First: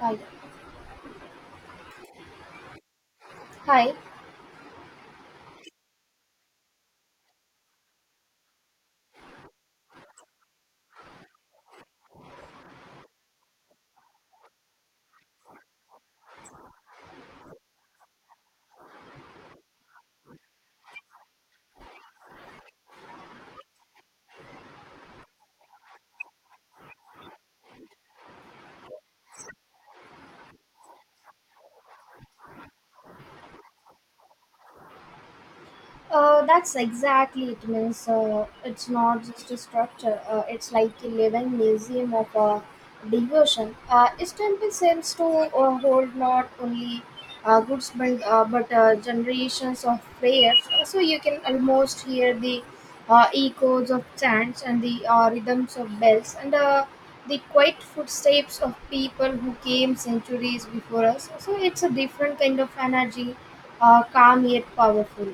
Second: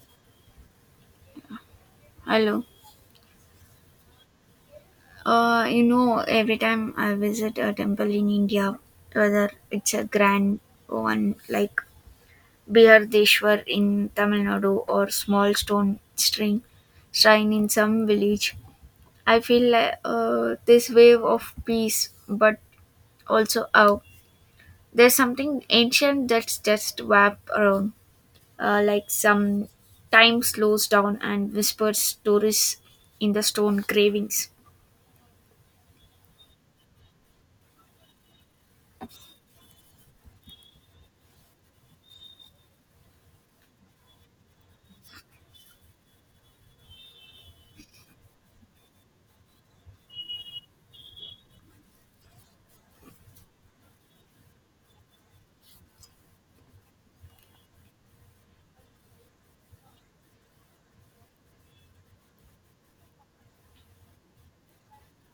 Hi. Hello. Hi. Every time I visit a temple in India, whether it's a grand one like Bihardeshwar in Tamil Nadu or small stone string shrine in some village, I feel like this wave of peace, but also there's something ancient that's just wrapped around, like some time slows down and whispers stories in the stone cravings. That's exactly it means, it's not just a structure, it's like a living museum of devotion. It simply seems to hold not only good spirit but generations of prayers. So you can almost hear the echoes of chants and the rhythms of bells and the quiet footsteps of people who came centuries before us. So it's a different kind of energy, calm yet powerful.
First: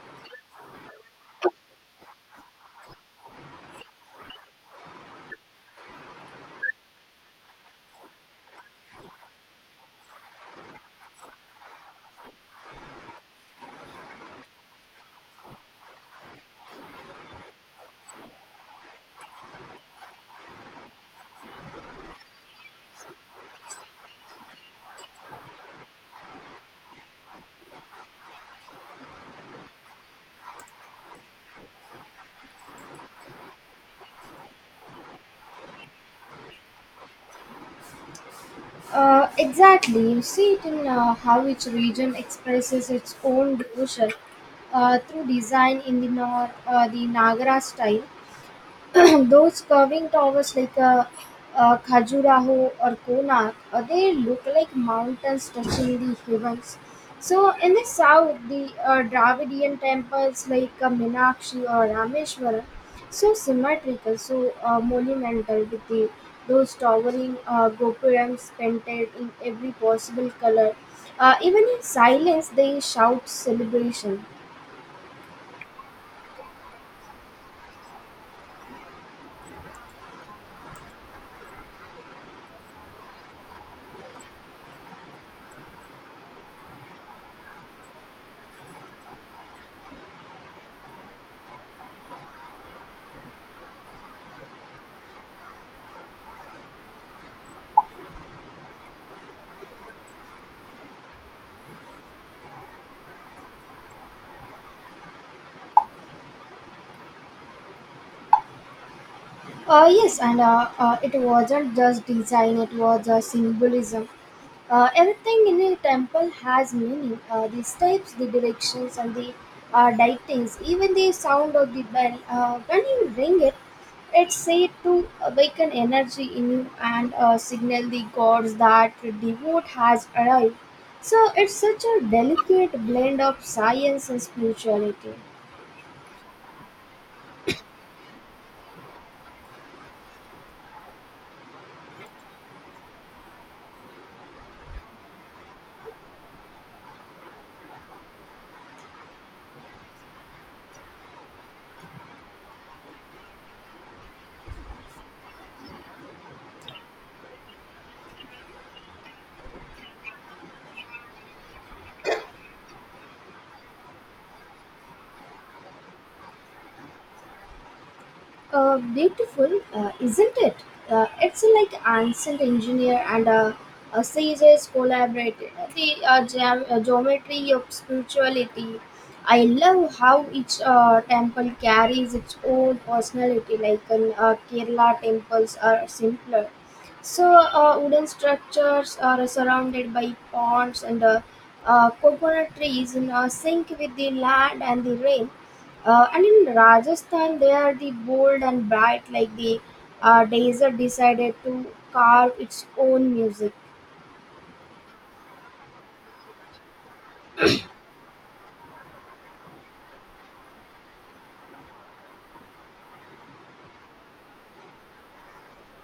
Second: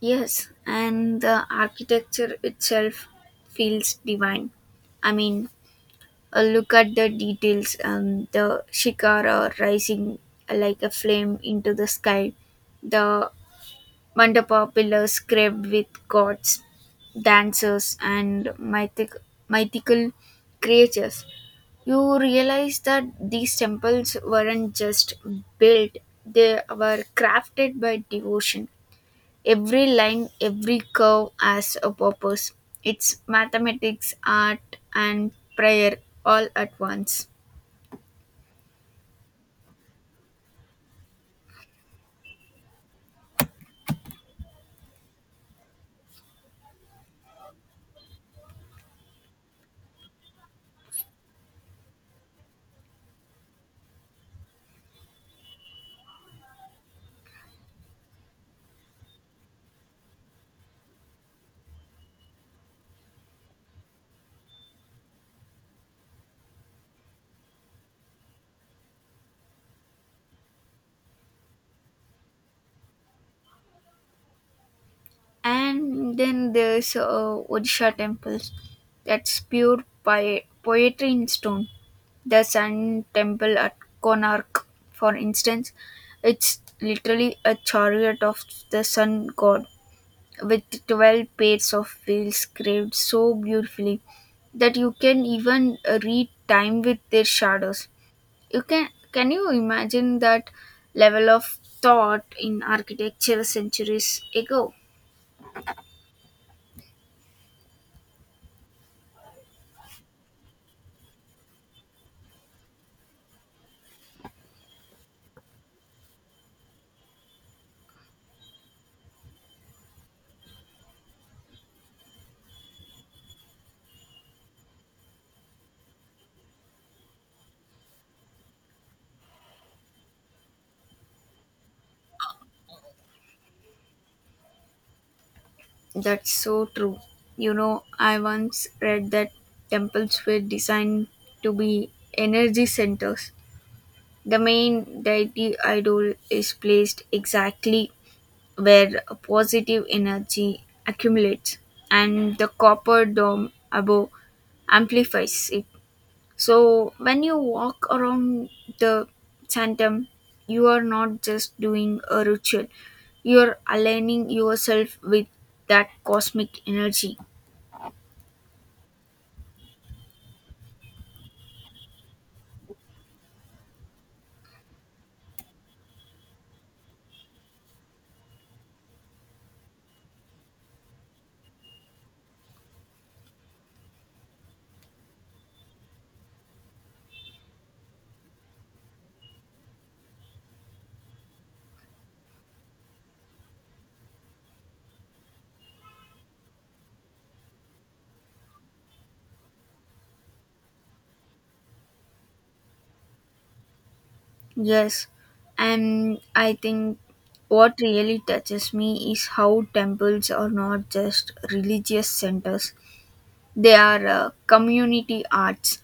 Yes, and the architecture itself feels divine. I mean, a look at the details, the shikara rising like a flame into the sky, the mandapa pillars carved with gods, dancers, and mythical creatures. You realize that these temples weren't just built, they were crafted by devotion. Every line, every curve has a purpose. It's mathematics, art, and prayer all at once. Exactly. You see it in how each region expresses its own devotion through design in the, nor- the Nagara style. Those curving towers like Khajuraho or Konark, they look like mountains touching the heavens. So in the south, the Dravidian temples like Minakshi or Rameshwaram, so symmetrical, so monumental with the those towering gopurams painted in every possible color. Even in silence, they shout celebration. And then there's Odisha temples. That's pure poetry in stone. The Sun Temple at Konark, for instance, it's literally a chariot of the sun god, with 12 pairs of wheels carved so beautifully that you can even read time with their shadows. You Can you imagine that level of thought in architecture centuries ago? Yes, and it wasn't just design, it was symbolism. Everything in a temple has meaning, the steps, the directions, and the lightings, even the sound of the bell. When you ring it, it's said to awaken energy in you and signal the gods that the vote has arrived. So it's such a delicate blend of science and spirituality. That's so true. You know, I once read that temples were designed to be energy centers. The main deity idol is placed exactly where positive energy accumulates, and the copper dome above amplifies it. So when you walk around the sanctum, you are not just doing a ritual, you are aligning yourself with that cosmic energy. Beautiful, isn't it? It's like ancient engineer and a sages collaborated. The geometry of spirituality. I love how each temple carries its own personality. Like in Kerala, temples are simpler, so wooden structures are surrounded by ponds and coconut trees in sync with the land and the rain. And in Rajasthan, they are the bold and bright, like the desert decided to carve its own music. Yes, and I think what really touches me is how temples are not just religious centers, they are community arts.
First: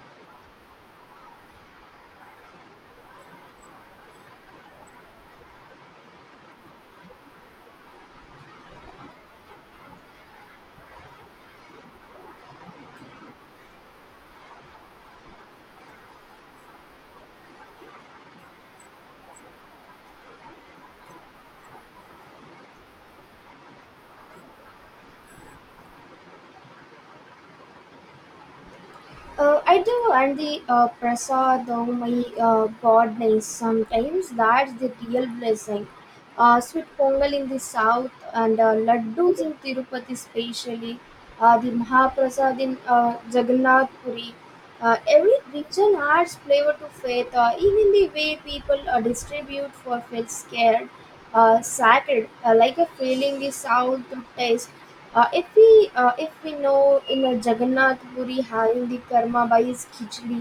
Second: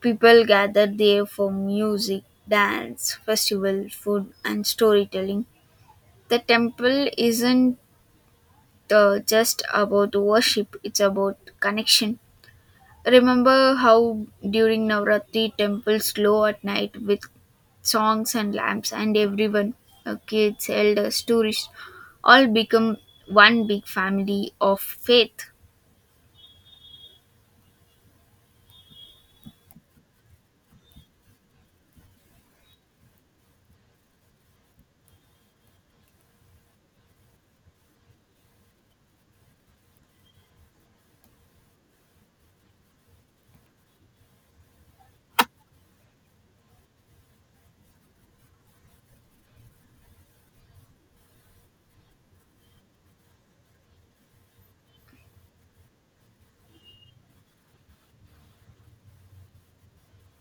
People gather there for music, dance, festival, food, and storytelling. The temple isn't just about worship, it's about connection. Remember how during Navratri temples glow at night with songs and lamps, and everyone, kids, elders, tourists, all become one big family of faith. I do, and the prasad, oh my goodness, sometimes that's the real blessing. Sweet pongal in the south and laddus in Tirupati, especially the Mahaprasad in Jagannath Puri. Every region adds flavor to faith, even the way people distribute for faith scared, sacred, like a feeling the south to taste, if we know in a Jagannath Puri having the karma by his khichdi,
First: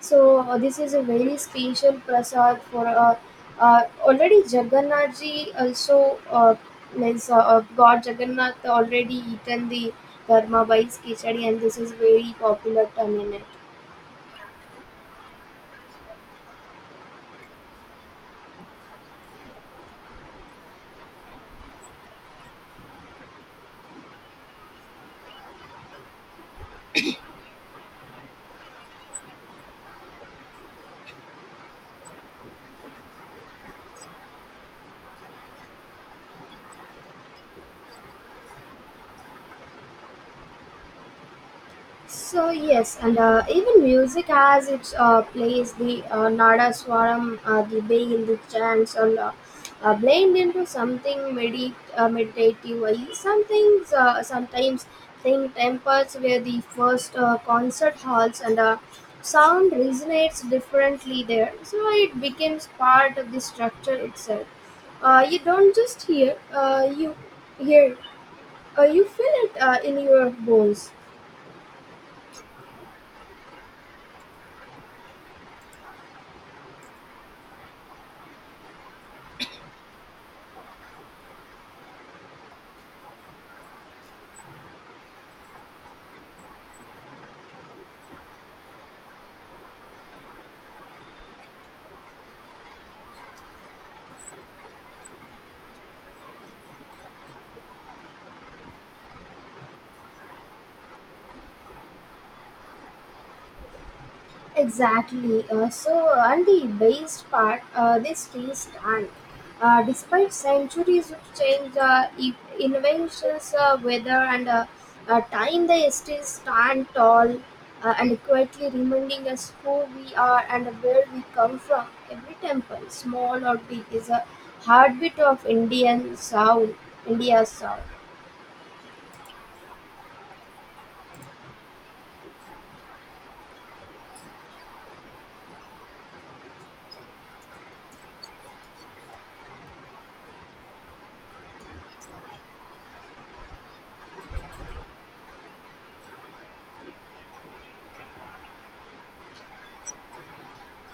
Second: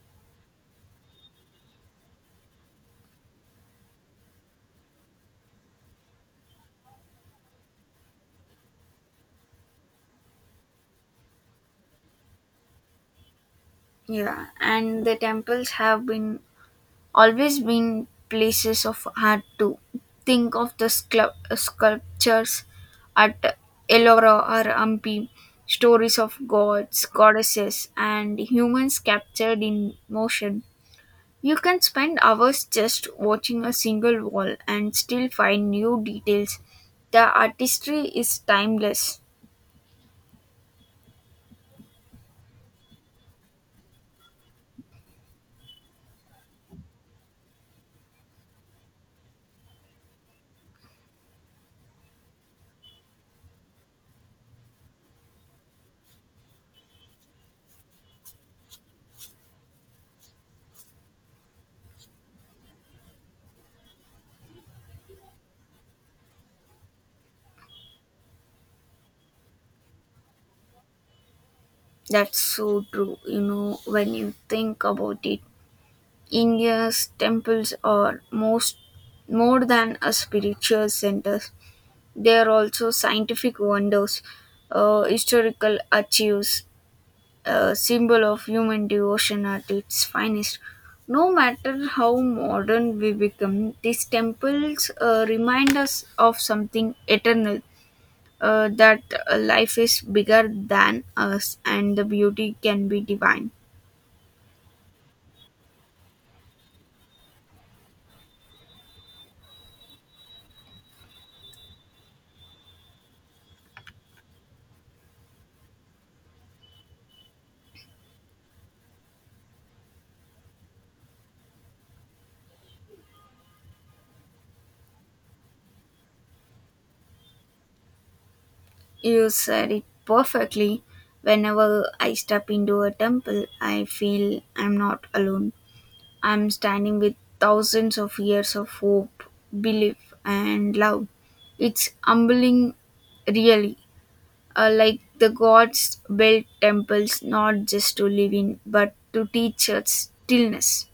so this is a very special prasad for already Jagannath ji also means God Jagannath already eaten the karma by his khichdi and this is very popular term in. Yeah, and the temples have been always been places of art too. Think of the sculptures at Ellora or Hampi, stories of gods, goddesses, and humans captured in motion. You can spend hours just watching a single wall and still find new details. The artistry is timeless. So yes, and even music has its place. The nada swaram, the bay the chants, and blend into something meditative. I something Sometimes think temples where the first concert halls, and sound resonates differently there. So it becomes part of the structure itself. You don't just hear, hear, you feel it in your bones. That's so true, you know, when you think about it. India's temples are most more than a spiritual centers. They are also scientific wonders, historical archives, a symbol of human devotion at its finest. No matter how modern we become, these temples remind us of something eternal. That Life is bigger than us and the beauty can be divine. Exactly. So, on the based part, they still stand. Despite centuries of change, e- inventions, weather, and time, they still stand tall, and quietly reminding us who we are and where we come from. Every temple, small or big, is a heartbeat of Indian sound, India's sound. You said it perfectly. Whenever I step into a temple, I feel I'm not alone. I'm standing with thousands of years of hope, belief, and love. It's humbling, really. Like the gods built temples not just to live in, but to teach us stillness.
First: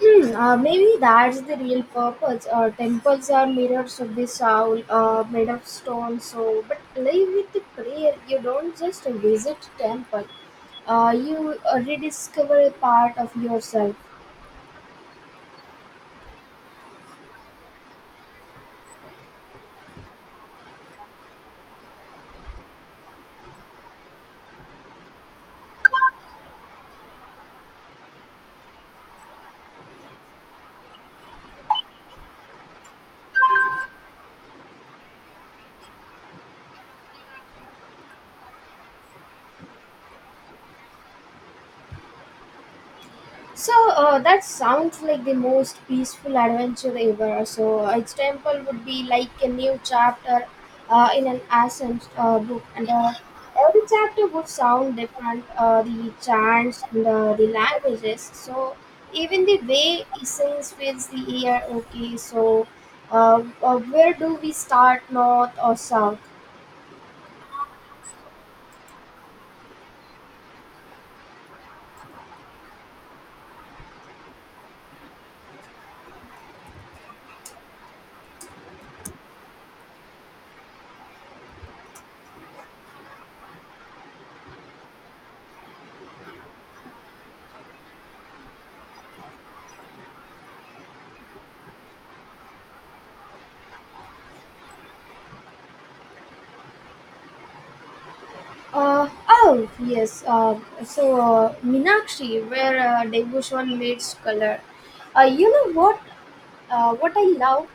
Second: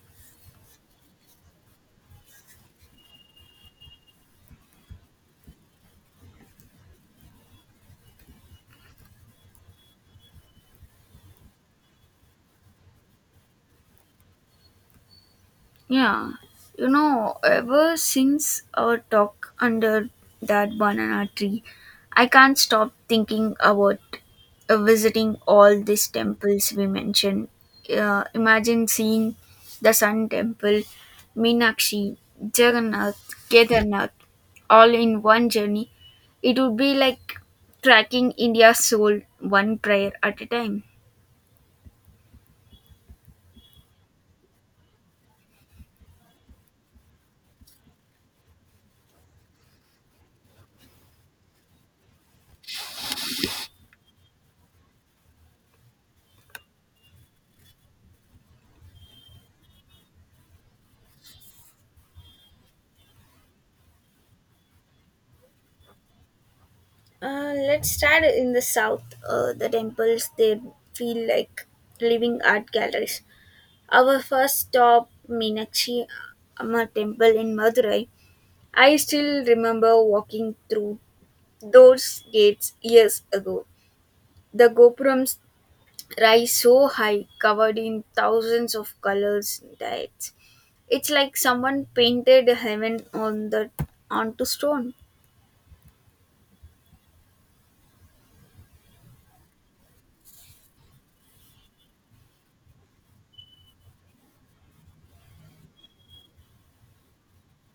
Hmm, maybe that's the real purpose. Temples are mirrors of the soul, made of stone. So, but live with the prayer. You don't just visit temple. You rediscover a part of yourself. Yeah, you know, ever since our talk under that banana tree, I can't stop thinking about visiting all these temples we mentioned. Imagine seeing the Sun Temple, Meenakshi, Jagannath, Kedarnath, all in one journey. It would be like tracking India's soul one prayer at a time. So that sounds like the most peaceful adventure ever. So each temple would be like a new chapter in an ancient book, and every chapter would sound different. The chants and the languages. So even the way he sings fills the ear. Okay, so where do we start, north or south? Let's start in the south. The temples they feel like living art galleries. Our first stop, Meenakshi Amma Temple in Madurai. I still remember walking through those gates years ago. The gopurams rise so high, covered in thousands of colors and dyes. It's like someone painted heaven on the onto stone. Oh, yes. So, Minakshi, where devotion meets color. You know what? What I love?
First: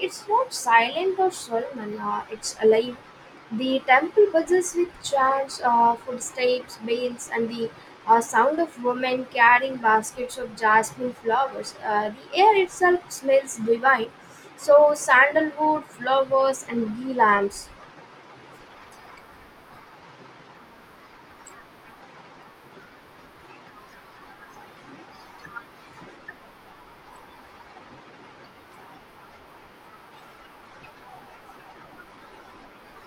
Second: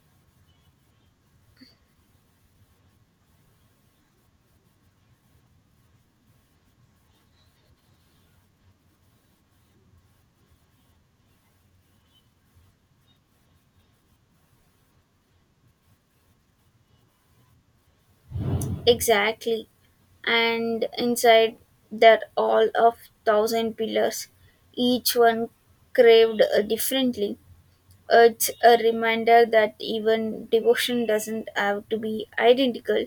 It's not silent or solemn, it's alive. The temple buzzes with chants, footsteps, bells, and the sound of women carrying baskets of jasmine flowers. The air itself smells divine. So, sandalwood, flowers, and ghee lamps. Exactly. And inside there all of thousand pillars, each one craved differently. It's a reminder that even devotion doesn't have to be identical.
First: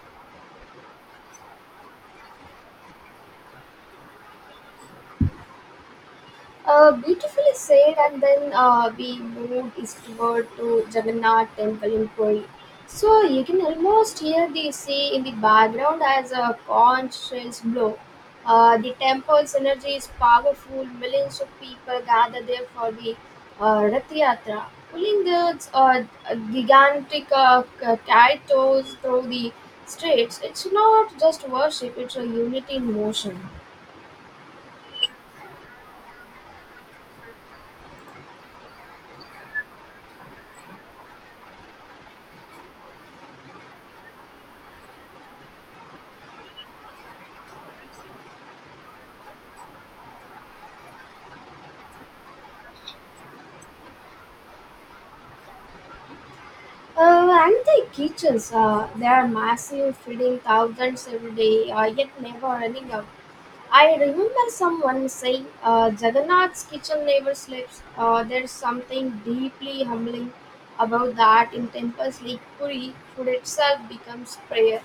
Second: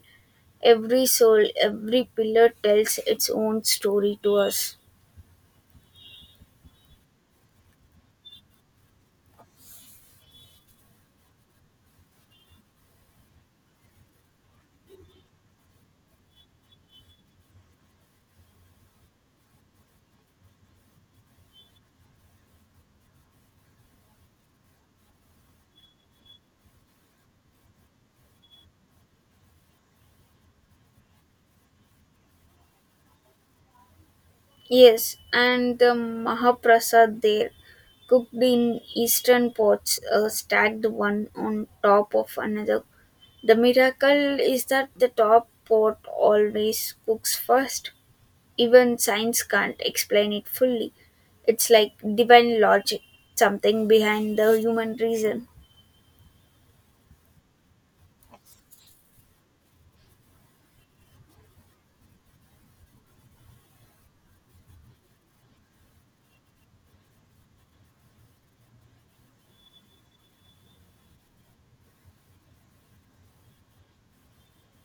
Every soul, every pillar tells its own story to us. Beautifully said, and then we moved eastward to Jagannath Temple in Puri. So you can almost hear the sea in the background as a conch shells blow. The temple's energy is powerful. Millions of people gather there for the Rath Yatra, pulling the gigantic carrying through the streets. It's not just worship; it's a unity in motion. Yes, and the Mahaprasad there, cooked in eastern pots, stacked one on top of another. The miracle is that the top pot always cooks first. Even science can't explain it fully. It's like divine logic, something behind the human reason. And the kitchens, they are massive, feeding thousands every day, yet never running out. I remember someone saying, Jagannath's kitchen never sleeps. There's something deeply humbling about that. In temples like Puri, food itself becomes prayer.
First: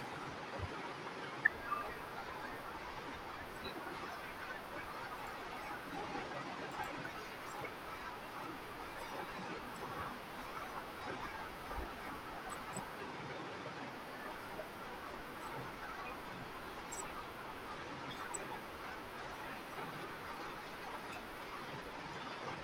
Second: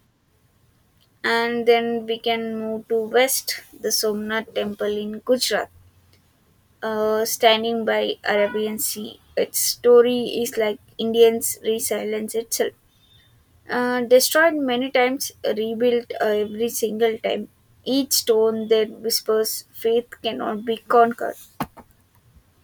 And then we can move to west, the Somnath temple in Gujarat, standing by Arabian Sea. Its story is like Indians' resilience itself. Destroyed many times, rebuilt every single time. Each stone then whispers, faith cannot be conquered.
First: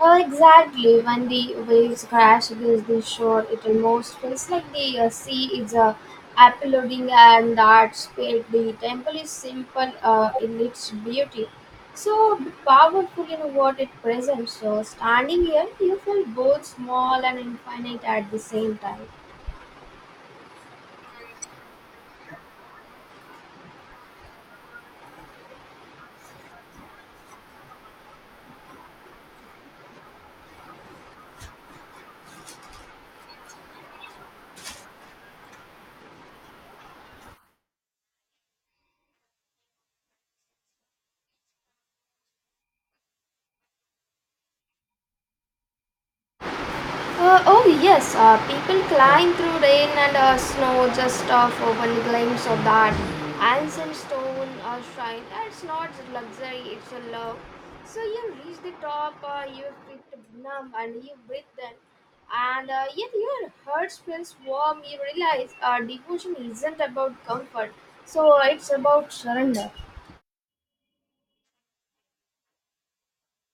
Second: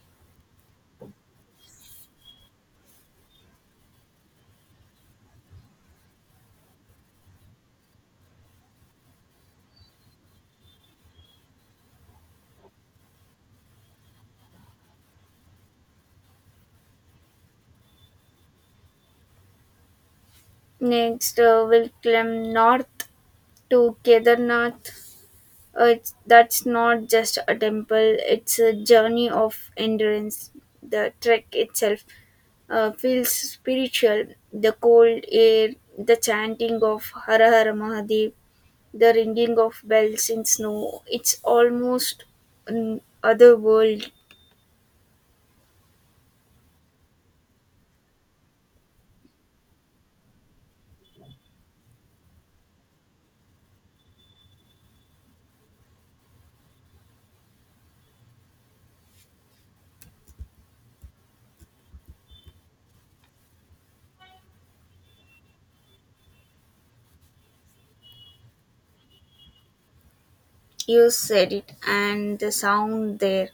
Oh, exactly. When the waves crash against the shore, it almost feels like the sea is applauding and that spirit. The temple is simple in its beauty, so powerful in what it presents. So, standing here, you feel both small and infinite at the same time. Next, we'll climb north to Kedarnath. That's not just a temple, it's a journey of endurance. The trek itself feels spiritual. The cold air, the chanting of Hara Hara Mahadev, the ringing of bells in snow, it's almost an otherworld. Oh yes, people climb through rain and snow just for one glimpse of that ancient stone shrine. It's not luxury, it's a love. So you reach the top, you feel numb and you breathe in, and yet your heart feels warm. You realize devotion isn't about comfort, so it's about surrender. You said it, and the sound there.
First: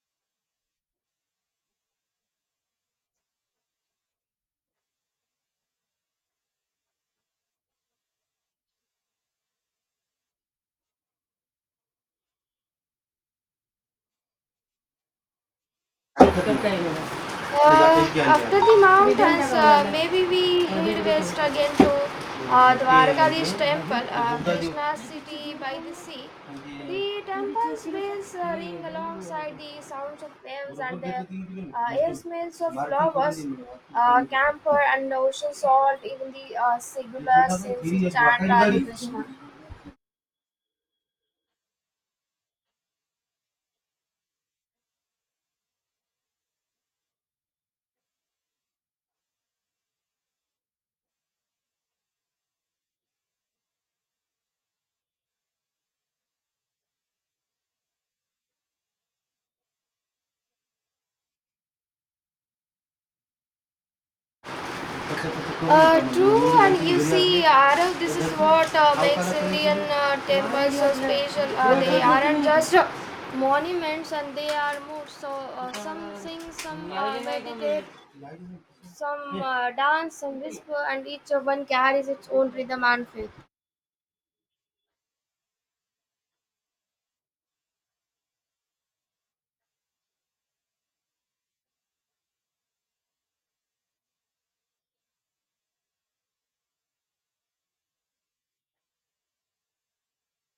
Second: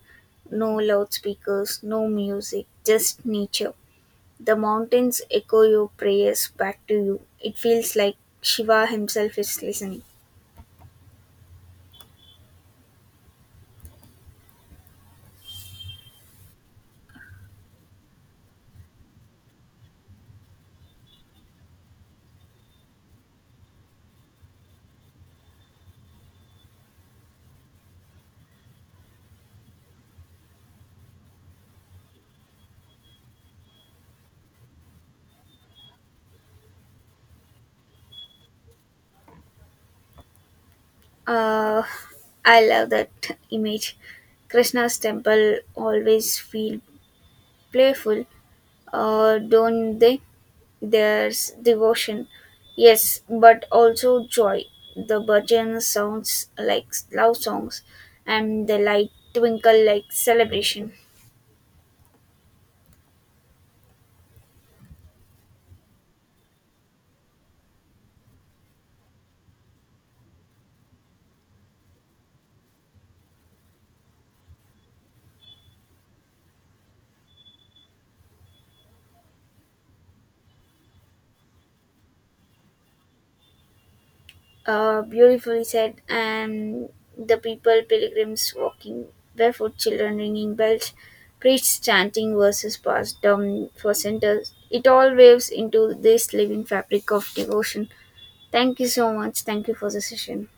No loudspeakers, no music, just nature. The mountains echo your prayers back to you. It feels like Shiva himself is listening. After the mountains, maybe we will west again to Dwarkadish temple, Krishna city by the sea. The temple's bells ring alongside the sounds of waves and the air smells of flowers, camphor and ocean salt, even the singular sins chant Hare Krishna. Uh, I love that image. Krishna's temple always feel playful, don't they? There's devotion, yes, but also joy. The bhajan sounds like love songs, and the light twinkle like celebration. True, and you see, Arav, this is what makes Indian temples so special. They aren't just monuments, and they are moods. So some sing, some meditate, some dance, some whisper, and each one carries its own rhythm and faith. Beautifully said. And the people, pilgrims walking barefoot, children ringing bells, priests chanting verses passed down for centers. It all waves into this living fabric of devotion. Thank you so much. Thank you for the session.